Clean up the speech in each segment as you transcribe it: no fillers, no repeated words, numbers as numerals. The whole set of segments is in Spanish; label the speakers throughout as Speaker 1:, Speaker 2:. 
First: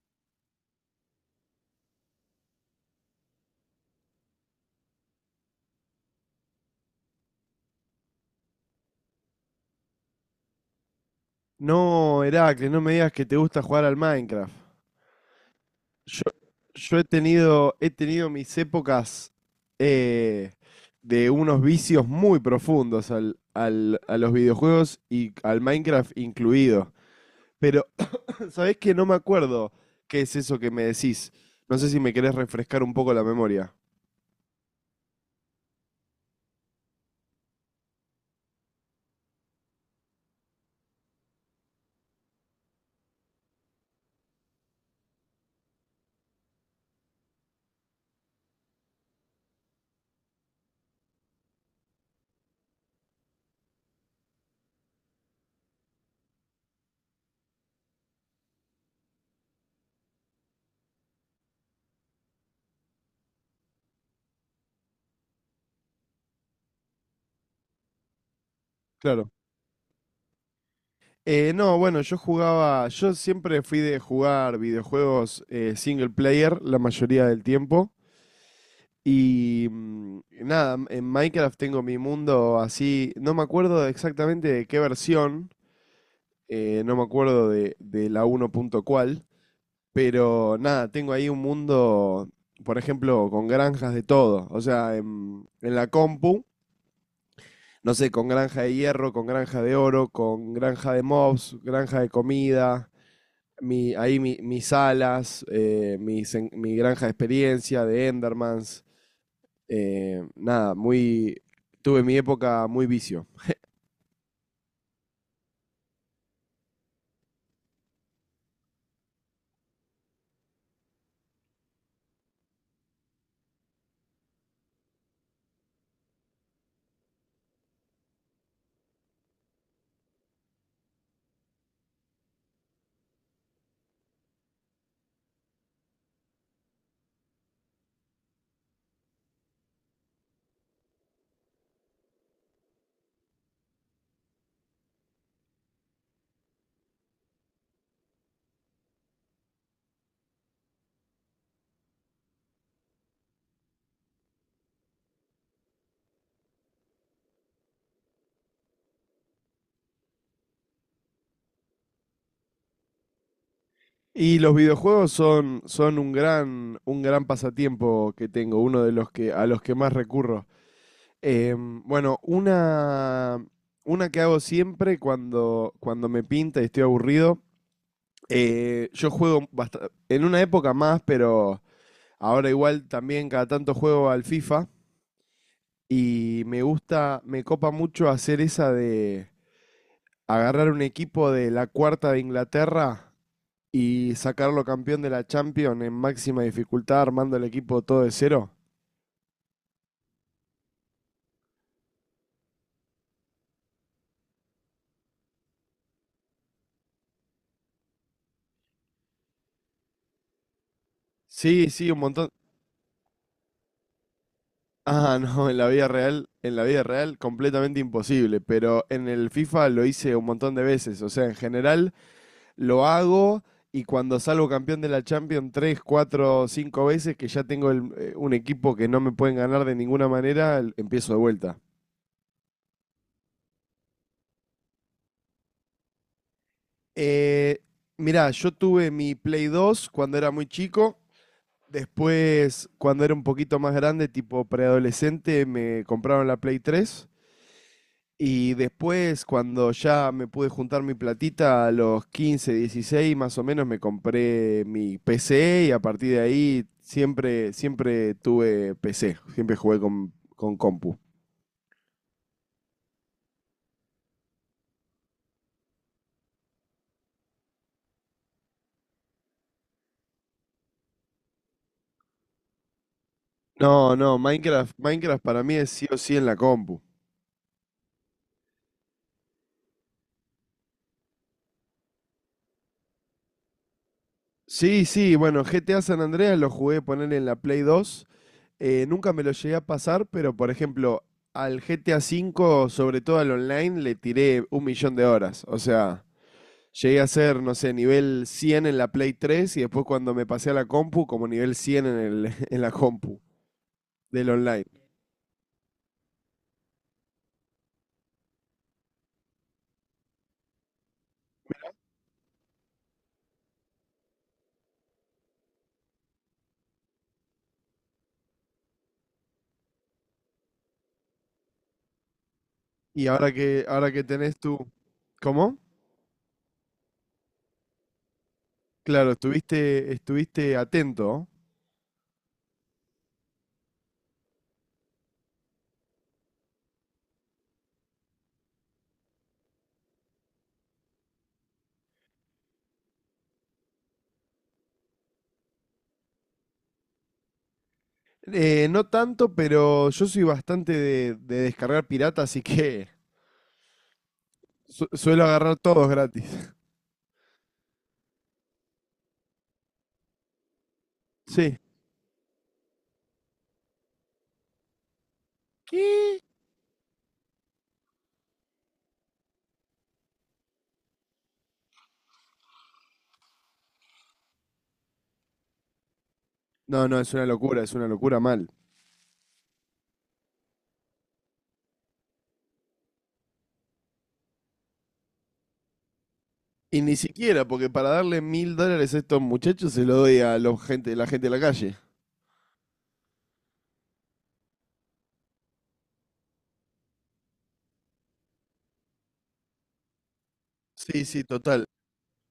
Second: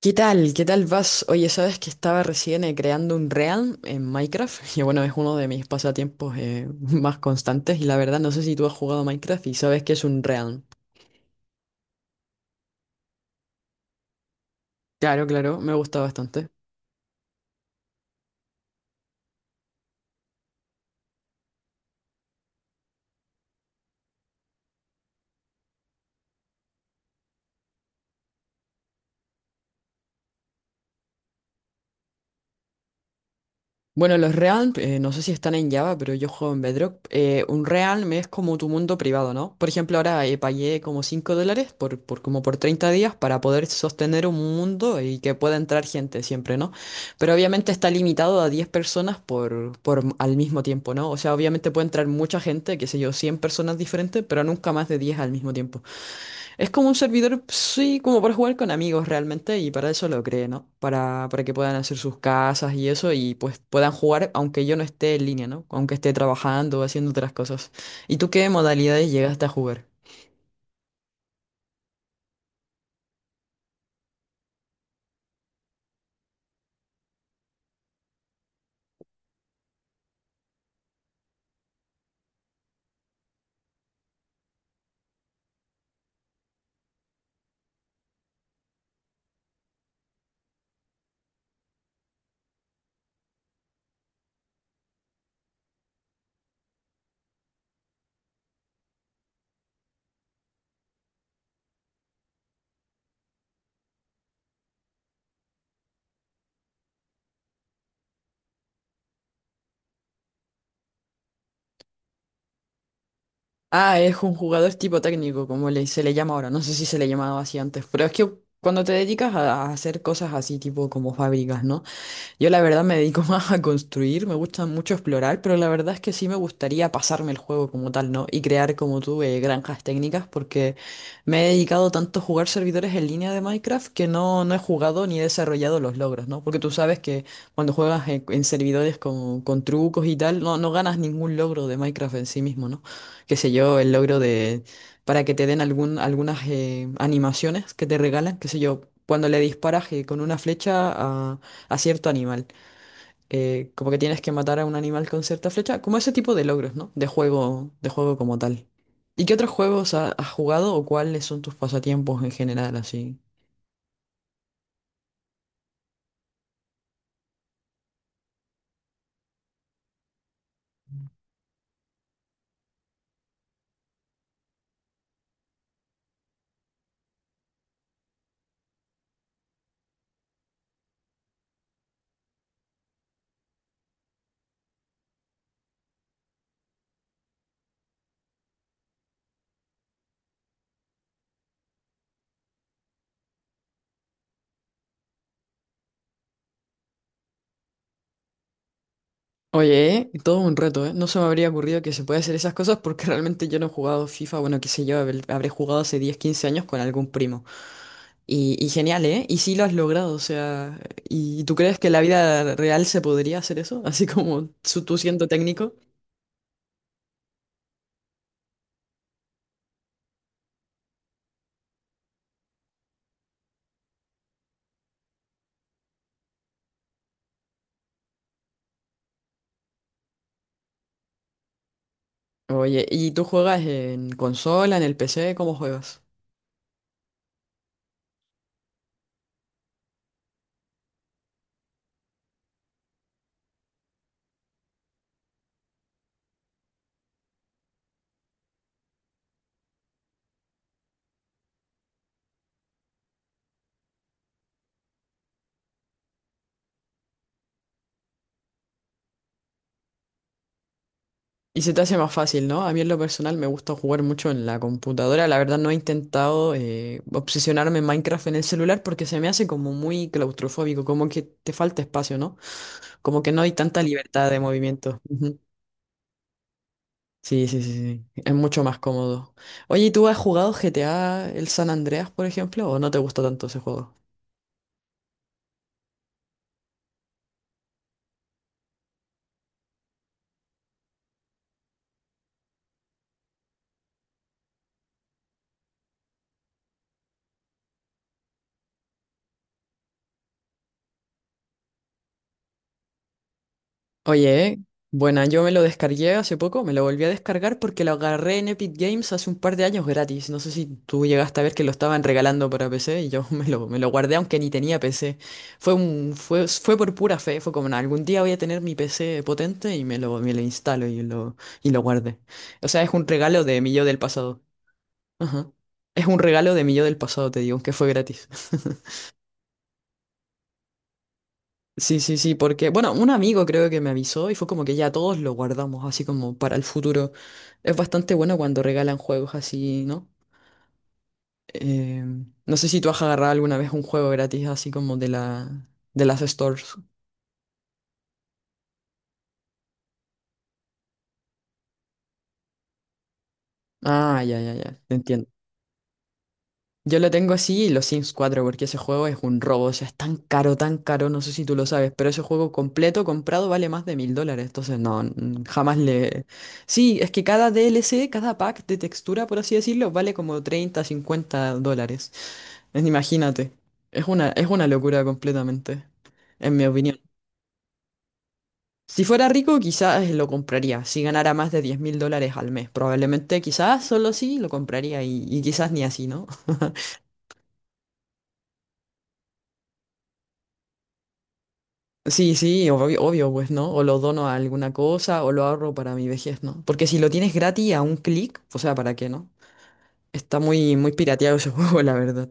Speaker 1: ¿Qué tal? ¿Qué tal vas? Oye, sabes que estaba recién creando un Realm en Minecraft y bueno, es uno de mis pasatiempos más constantes y la verdad no sé si tú has jugado a Minecraft y sabes que es un Realm.
Speaker 2: No, Heracles, no me digas que te gusta jugar al Minecraft.
Speaker 1: Claro, claro, me gusta
Speaker 2: Yo,
Speaker 1: bastante.
Speaker 2: yo he tenido mis épocas eh, de unos vicios muy profundos a los videojuegos y al Minecraft incluido. Pero, ¿sabés que no me acuerdo qué es eso que me decís? No sé si me querés refrescar un poco la memoria.
Speaker 1: Bueno, los Realm, no sé si están en Java, pero yo juego en Bedrock. Un Realm es como tu mundo privado, ¿no? Por ejemplo, ahora pagué como $5 por como por 30 días para poder sostener un mundo y que pueda entrar gente siempre, ¿no? Pero obviamente está limitado a 10 personas por al mismo tiempo, ¿no? O sea, obviamente puede entrar mucha gente, qué sé yo, 100 personas diferentes, pero nunca más de 10 al mismo tiempo. Es como un servidor, sí, como para jugar con amigos realmente, y para eso lo creé, ¿no? Para que puedan hacer sus casas y eso, y pues puedan jugar aunque yo no esté en línea, ¿no? Aunque esté trabajando o haciendo otras cosas. ¿Y tú qué modalidades
Speaker 2: Claro.
Speaker 1: llegaste a jugar?
Speaker 2: No, bueno, yo jugaba, yo siempre fui de jugar videojuegos single player la mayoría del tiempo. Y nada, en Minecraft tengo mi mundo así, no me acuerdo exactamente de qué versión, no me acuerdo de la uno punto cuál, pero nada, tengo ahí un mundo, por ejemplo, con granjas de todo, o sea, en la compu, no sé, con granja de hierro, con granja de oro, con granja de mobs, granja de comida, mi, ahí mis alas, mis mi granja de experiencia, de Endermans. Nada, muy, tuve mi época muy vicio.
Speaker 1: Ah, es un jugador tipo técnico, como se le llama ahora. No sé si se le llamaba así antes, pero es que cuando te dedicas a hacer cosas así, tipo como fábricas, ¿no? Yo la verdad me dedico más a construir, me gusta mucho explorar, pero la verdad es que sí me gustaría pasarme el juego como tal, ¿no? Y crear como tú granjas técnicas, porque me he dedicado tanto a jugar servidores en línea de Minecraft que no, no he jugado ni he desarrollado los logros, ¿no? Porque tú sabes que cuando juegas en servidores con trucos y tal, no, no ganas ningún logro de Minecraft en sí mismo, ¿no? Qué sé yo, el logro de... para que te den algún, algunas animaciones que te regalan, qué sé yo. Cuando le disparas con una flecha a cierto animal. Como que tienes que matar a un animal con cierta flecha, como ese tipo de logros, ¿no? De juego como tal. ¿Y qué otros juegos has jugado o cuáles son tus pasatiempos en general, así?
Speaker 2: Y los videojuegos son, son un gran pasatiempo que tengo, uno de los que, a los que más recurro. Bueno, una que hago siempre cuando, cuando me pinta y estoy aburrido. Yo juego en una época más, pero ahora igual también cada tanto juego al FIFA. Y me gusta, me copa mucho hacer esa de agarrar un equipo de la cuarta de Inglaterra y sacarlo campeón de la Champions en máxima dificultad, armando el equipo todo de cero.
Speaker 1: Oye, todo un reto, ¿eh? No se me habría ocurrido que se puede hacer esas cosas porque realmente yo no he jugado FIFA, bueno, qué sé yo, habré jugado hace 10 15 años con algún primo. Y genial, ¿eh? Y sí lo has logrado, o sea, ¿y tú
Speaker 2: Sí,
Speaker 1: crees que
Speaker 2: sí,
Speaker 1: en
Speaker 2: un
Speaker 1: la
Speaker 2: montón.
Speaker 1: vida real se podría hacer eso? Así como tú
Speaker 2: Ah,
Speaker 1: siendo
Speaker 2: no, en la
Speaker 1: técnico.
Speaker 2: vida real, en la vida real, completamente imposible, pero en el FIFA lo hice un montón de veces. O sea, en general lo hago y cuando salgo campeón de la Champions tres, cuatro, cinco veces, que ya tengo un equipo que no me pueden ganar de ninguna manera, el- empiezo de vuelta.
Speaker 1: Oye, ¿y tú juegas en consola, en el PC? ¿Cómo juegas?
Speaker 2: Eh, Mirá, yo tuve mi Play 2 cuando era muy chico. Después, cuando era un poquito más grande, tipo preadolescente, me compraron la Play 3. Y después, cuando ya me pude juntar mi platita, a los 15, 16 más o menos, me compré mi PC y a partir de ahí siempre, siempre tuve PC, siempre jugué con compu.
Speaker 1: Y se te hace más fácil, ¿no? A mí en lo personal me gusta jugar mucho en la computadora. La verdad no he intentado obsesionarme en Minecraft en el celular porque se me hace como muy claustrofóbico, como que te falta espacio, ¿no? Como que no hay tanta
Speaker 2: No, no,
Speaker 1: libertad de
Speaker 2: Minecraft,
Speaker 1: movimiento.
Speaker 2: Minecraft
Speaker 1: Ujú.
Speaker 2: para mí es sí o sí en la compu.
Speaker 1: Sí, sí, sí, sí, sí. Es mucho más cómodo. Oye, ¿y tú has jugado GTA, el San Andreas, por ejemplo, o no te gusta tanto ese juego?
Speaker 2: Sí, sí, bueno, GTA San Andreas lo jugué poner en la Play 2. Nunca me lo llegué a pasar, pero por ejemplo, al GTA V, sobre todo al online, le tiré 1 millón de horas. O sea, llegué a ser, no sé, nivel 100 en la Play 3 y después cuando me pasé a la compu, como nivel 100 en el, en la compu del
Speaker 1: Oye,
Speaker 2: online.
Speaker 1: buena, yo me lo descargué hace poco, me lo volví a descargar porque lo agarré en Epic Games hace un par de años gratis. No sé si tú llegaste a ver que lo estaban regalando para PC y yo me lo guardé aunque ni tenía PC. Fue por pura fe, fue como, "Nah, algún día voy a tener mi PC potente y me lo instalo y y lo guardé. O sea, es un
Speaker 2: Y
Speaker 1: regalo de mi yo
Speaker 2: ahora
Speaker 1: del
Speaker 2: que tenés
Speaker 1: pasado.
Speaker 2: tú,
Speaker 1: Ajá.
Speaker 2: ¿cómo?
Speaker 1: Es un regalo de mi yo del pasado, te digo, que fue gratis.
Speaker 2: Claro, estuviste, estuviste atento.
Speaker 1: Sí, sí, sí, porque, bueno, un amigo creo que me avisó y fue como que ya todos lo guardamos así como para el futuro. Es bastante bueno cuando regalan juegos así, ¿no? Eh, no sé si tú has agarrado alguna vez un juego gratis así como de la, de las stores.
Speaker 2: No tanto, pero yo soy bastante de descargar pirata, así que
Speaker 1: Ah, ya, ya, ya, te
Speaker 2: suelo
Speaker 1: entiendo.
Speaker 2: agarrar todos gratis.
Speaker 1: Yo lo tengo así y los Sims 4, porque ese juego es un robo, o sea, es tan caro, no sé si tú
Speaker 2: Sí.
Speaker 1: lo sabes, pero ese juego completo comprado vale más de $1,000, entonces no, jamás
Speaker 2: ¿Qué?
Speaker 1: le... Sí, es que cada DLC, cada pack de textura, por así decirlo, vale como 30, $50. Imagínate, es una locura completamente, en mi
Speaker 2: No, no,
Speaker 1: opinión.
Speaker 2: es una locura mal.
Speaker 1: Si fuera rico, quizás lo compraría, si ganara más de $10,000 al mes, probablemente, quizás solo sí lo compraría y quizás ni así, ¿no?
Speaker 2: Y ni siquiera, porque para darle $1000 a estos muchachos se lo doy a los gente, la gente de la calle.
Speaker 1: Sí, sí, obvio, obvio, pues, ¿no? O lo dono a alguna cosa o lo ahorro para mi vejez, ¿no? Porque si lo tienes gratis a un clic, o sea, ¿para qué, no? Está muy, muy
Speaker 2: Sí, sí,
Speaker 1: pirateado ese
Speaker 2: total.
Speaker 1: juego, la verdad.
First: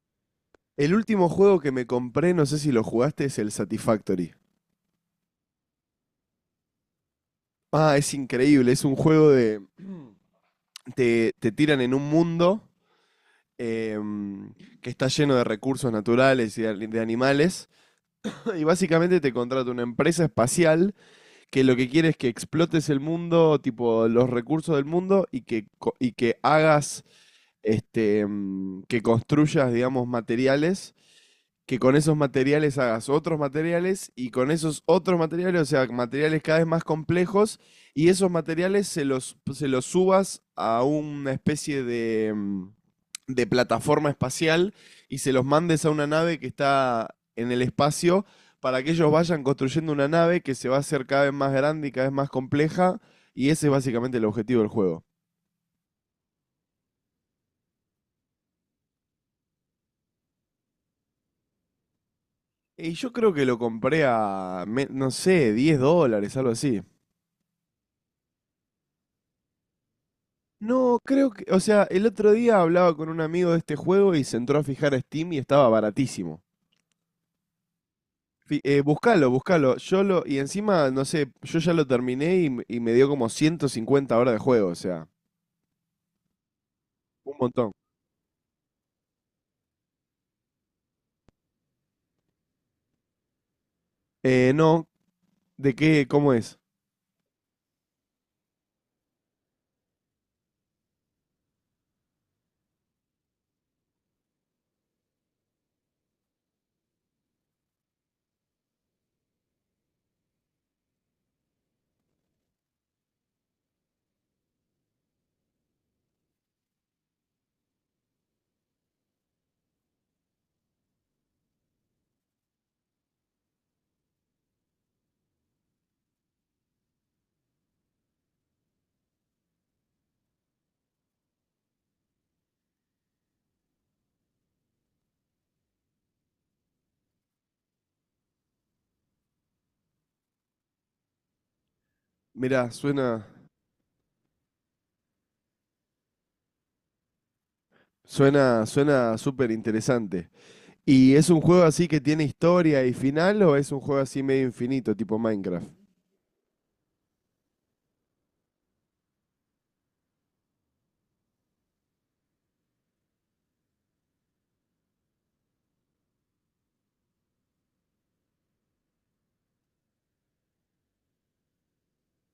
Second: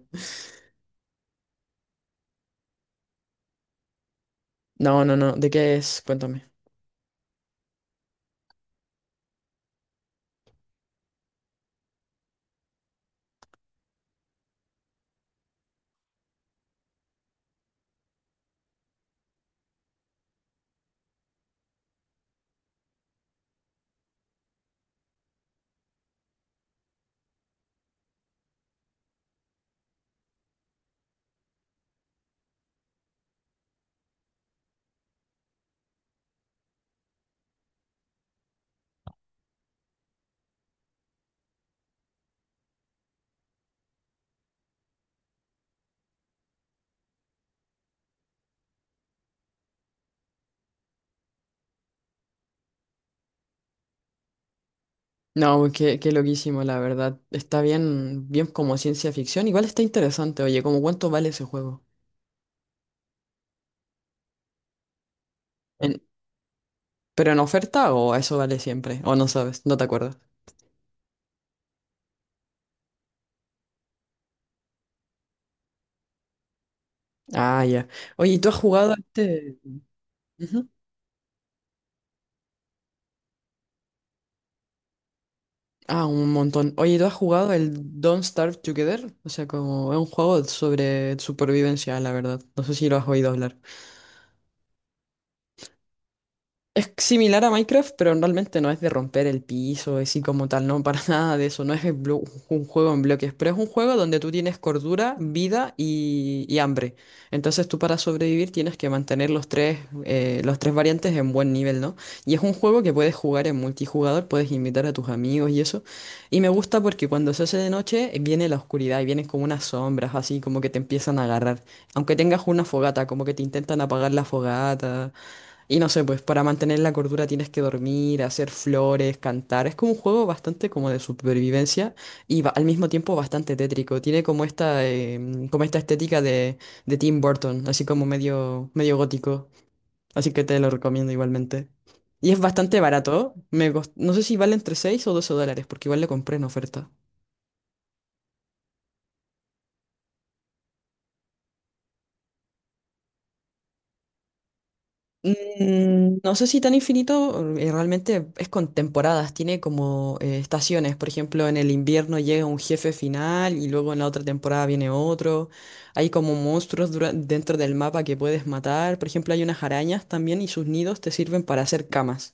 Speaker 2: El último juego que me compré, no sé si lo jugaste, es el Satisfactory.
Speaker 1: No, no, no, ¿de qué es? Cuéntame.
Speaker 2: Ah, es increíble, es un juego de... Te tiran en un mundo em, que está lleno de recursos naturales y de animales, y básicamente te contrata una empresa espacial que lo que quiere es que explotes el mundo, tipo los recursos del mundo y que, y que hagas, este, que construyas, digamos, materiales, que con esos materiales hagas otros materiales y con esos otros materiales, o sea, materiales cada vez más complejos y esos materiales se los subas a una especie de, de plataforma espacial y se los mandes a una nave que está en el espacio para que ellos vayan construyendo una nave que se va a hacer cada vez más grande y cada vez más compleja, y ese es básicamente el objetivo del juego.
Speaker 1: No, qué loquísimo, la verdad. Está bien, bien como ciencia ficción. Igual está interesante, oye, ¿cómo cuánto vale ese juego?
Speaker 2: Y yo creo que lo compré a, no sé, 10
Speaker 1: En-
Speaker 2: dólares, algo así.
Speaker 1: ¿pero en oferta o eso vale siempre? ¿O no sabes? No te acuerdas.
Speaker 2: No, creo que, o sea, el otro día hablaba con un amigo de este juego y se entró a fijar a Steam y estaba baratísimo.
Speaker 1: Ah, ya. Oye, ¿y tú has jugado a
Speaker 2: Buscalo,
Speaker 1: este?
Speaker 2: buscalo. Yo lo, y
Speaker 1: Ujú.
Speaker 2: encima, no sé, yo ya lo terminé y, y me dio como 150 horas de juego, o sea,
Speaker 1: Ah, un montón. Oye, ¿tú has
Speaker 2: un
Speaker 1: jugado el
Speaker 2: montón.
Speaker 1: Don't Starve Together? O sea, como es un juego sobre supervivencia, la verdad. No sé si lo has oído hablar.
Speaker 2: No, ¿de qué? ¿Cómo es?
Speaker 1: Es similar a Minecraft, pero realmente no es de romper el piso, es así como tal, no, para nada de eso, no es un juego en bloques, pero es un juego donde tú tienes cordura, vida y hambre. Entonces tú para sobrevivir tienes que mantener los tres variantes en buen nivel, ¿no? Y es un juego que puedes jugar en multijugador, puedes invitar a tus amigos y eso. Y me gusta porque cuando se hace de noche viene la oscuridad y vienen como unas sombras, así como que te empiezan a agarrar. Aunque tengas una fogata, como que te intentan apagar la fogata. Y no sé, pues para mantener la cordura tienes que dormir, hacer flores, cantar. Es como un juego bastante como de supervivencia y al mismo tiempo bastante tétrico. Tiene como esta estética de Tim Burton, así como medio, medio gótico. Así que te lo recomiendo igualmente. Y es
Speaker 2: Mirá,
Speaker 1: bastante
Speaker 2: suena...
Speaker 1: barato. No sé si vale entre 6 o 12 dólares, porque igual le compré en oferta.
Speaker 2: Suena, suena súper interesante. ¿Y es un juego así que tiene historia y final o es un juego así medio infinito, tipo Minecraft?
Speaker 1: No sé si tan infinito, realmente es con temporadas, tiene como estaciones, por ejemplo, en el invierno llega un jefe final y luego en la otra temporada viene otro, hay como monstruos dentro del mapa que puedes matar, por ejemplo, hay unas arañas también y sus nidos te sirven para hacer camas.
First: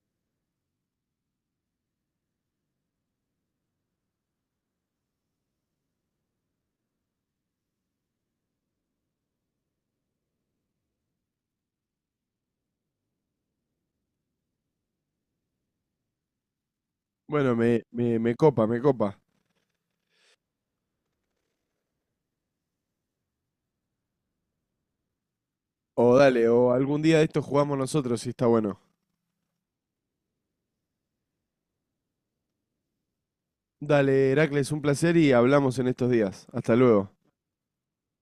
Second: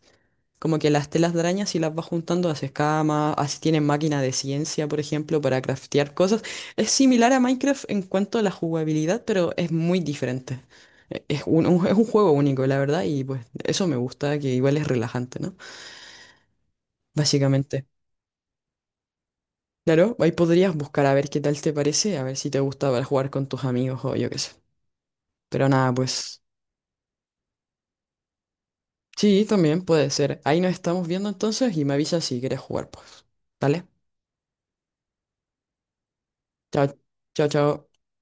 Speaker 1: Como que las telas de araña si las vas juntando haces camas, así tienen máquina de ciencia, por ejemplo, para craftear cosas. Es similar a Minecraft en cuanto a la jugabilidad, pero es muy diferente. Es un juego único, la verdad, y pues eso me gusta, que igual es relajante, ¿no?
Speaker 2: Bueno, me,
Speaker 1: Básicamente.
Speaker 2: me, me copa, me copa.
Speaker 1: Claro, ahí podrías buscar a ver qué tal te parece, a ver si te gusta para jugar con tus amigos o yo qué sé. Pero nada,
Speaker 2: O
Speaker 1: pues
Speaker 2: dale, o algún día de estos jugamos nosotros si está bueno.
Speaker 1: sí, también puede ser. Ahí nos estamos viendo entonces y me avisas si quieres jugar, pues. ¿Vale?
Speaker 2: Dale, Heracles, un placer y hablamos en estos días. Hasta
Speaker 1: Chao,
Speaker 2: luego.
Speaker 1: chao, chao.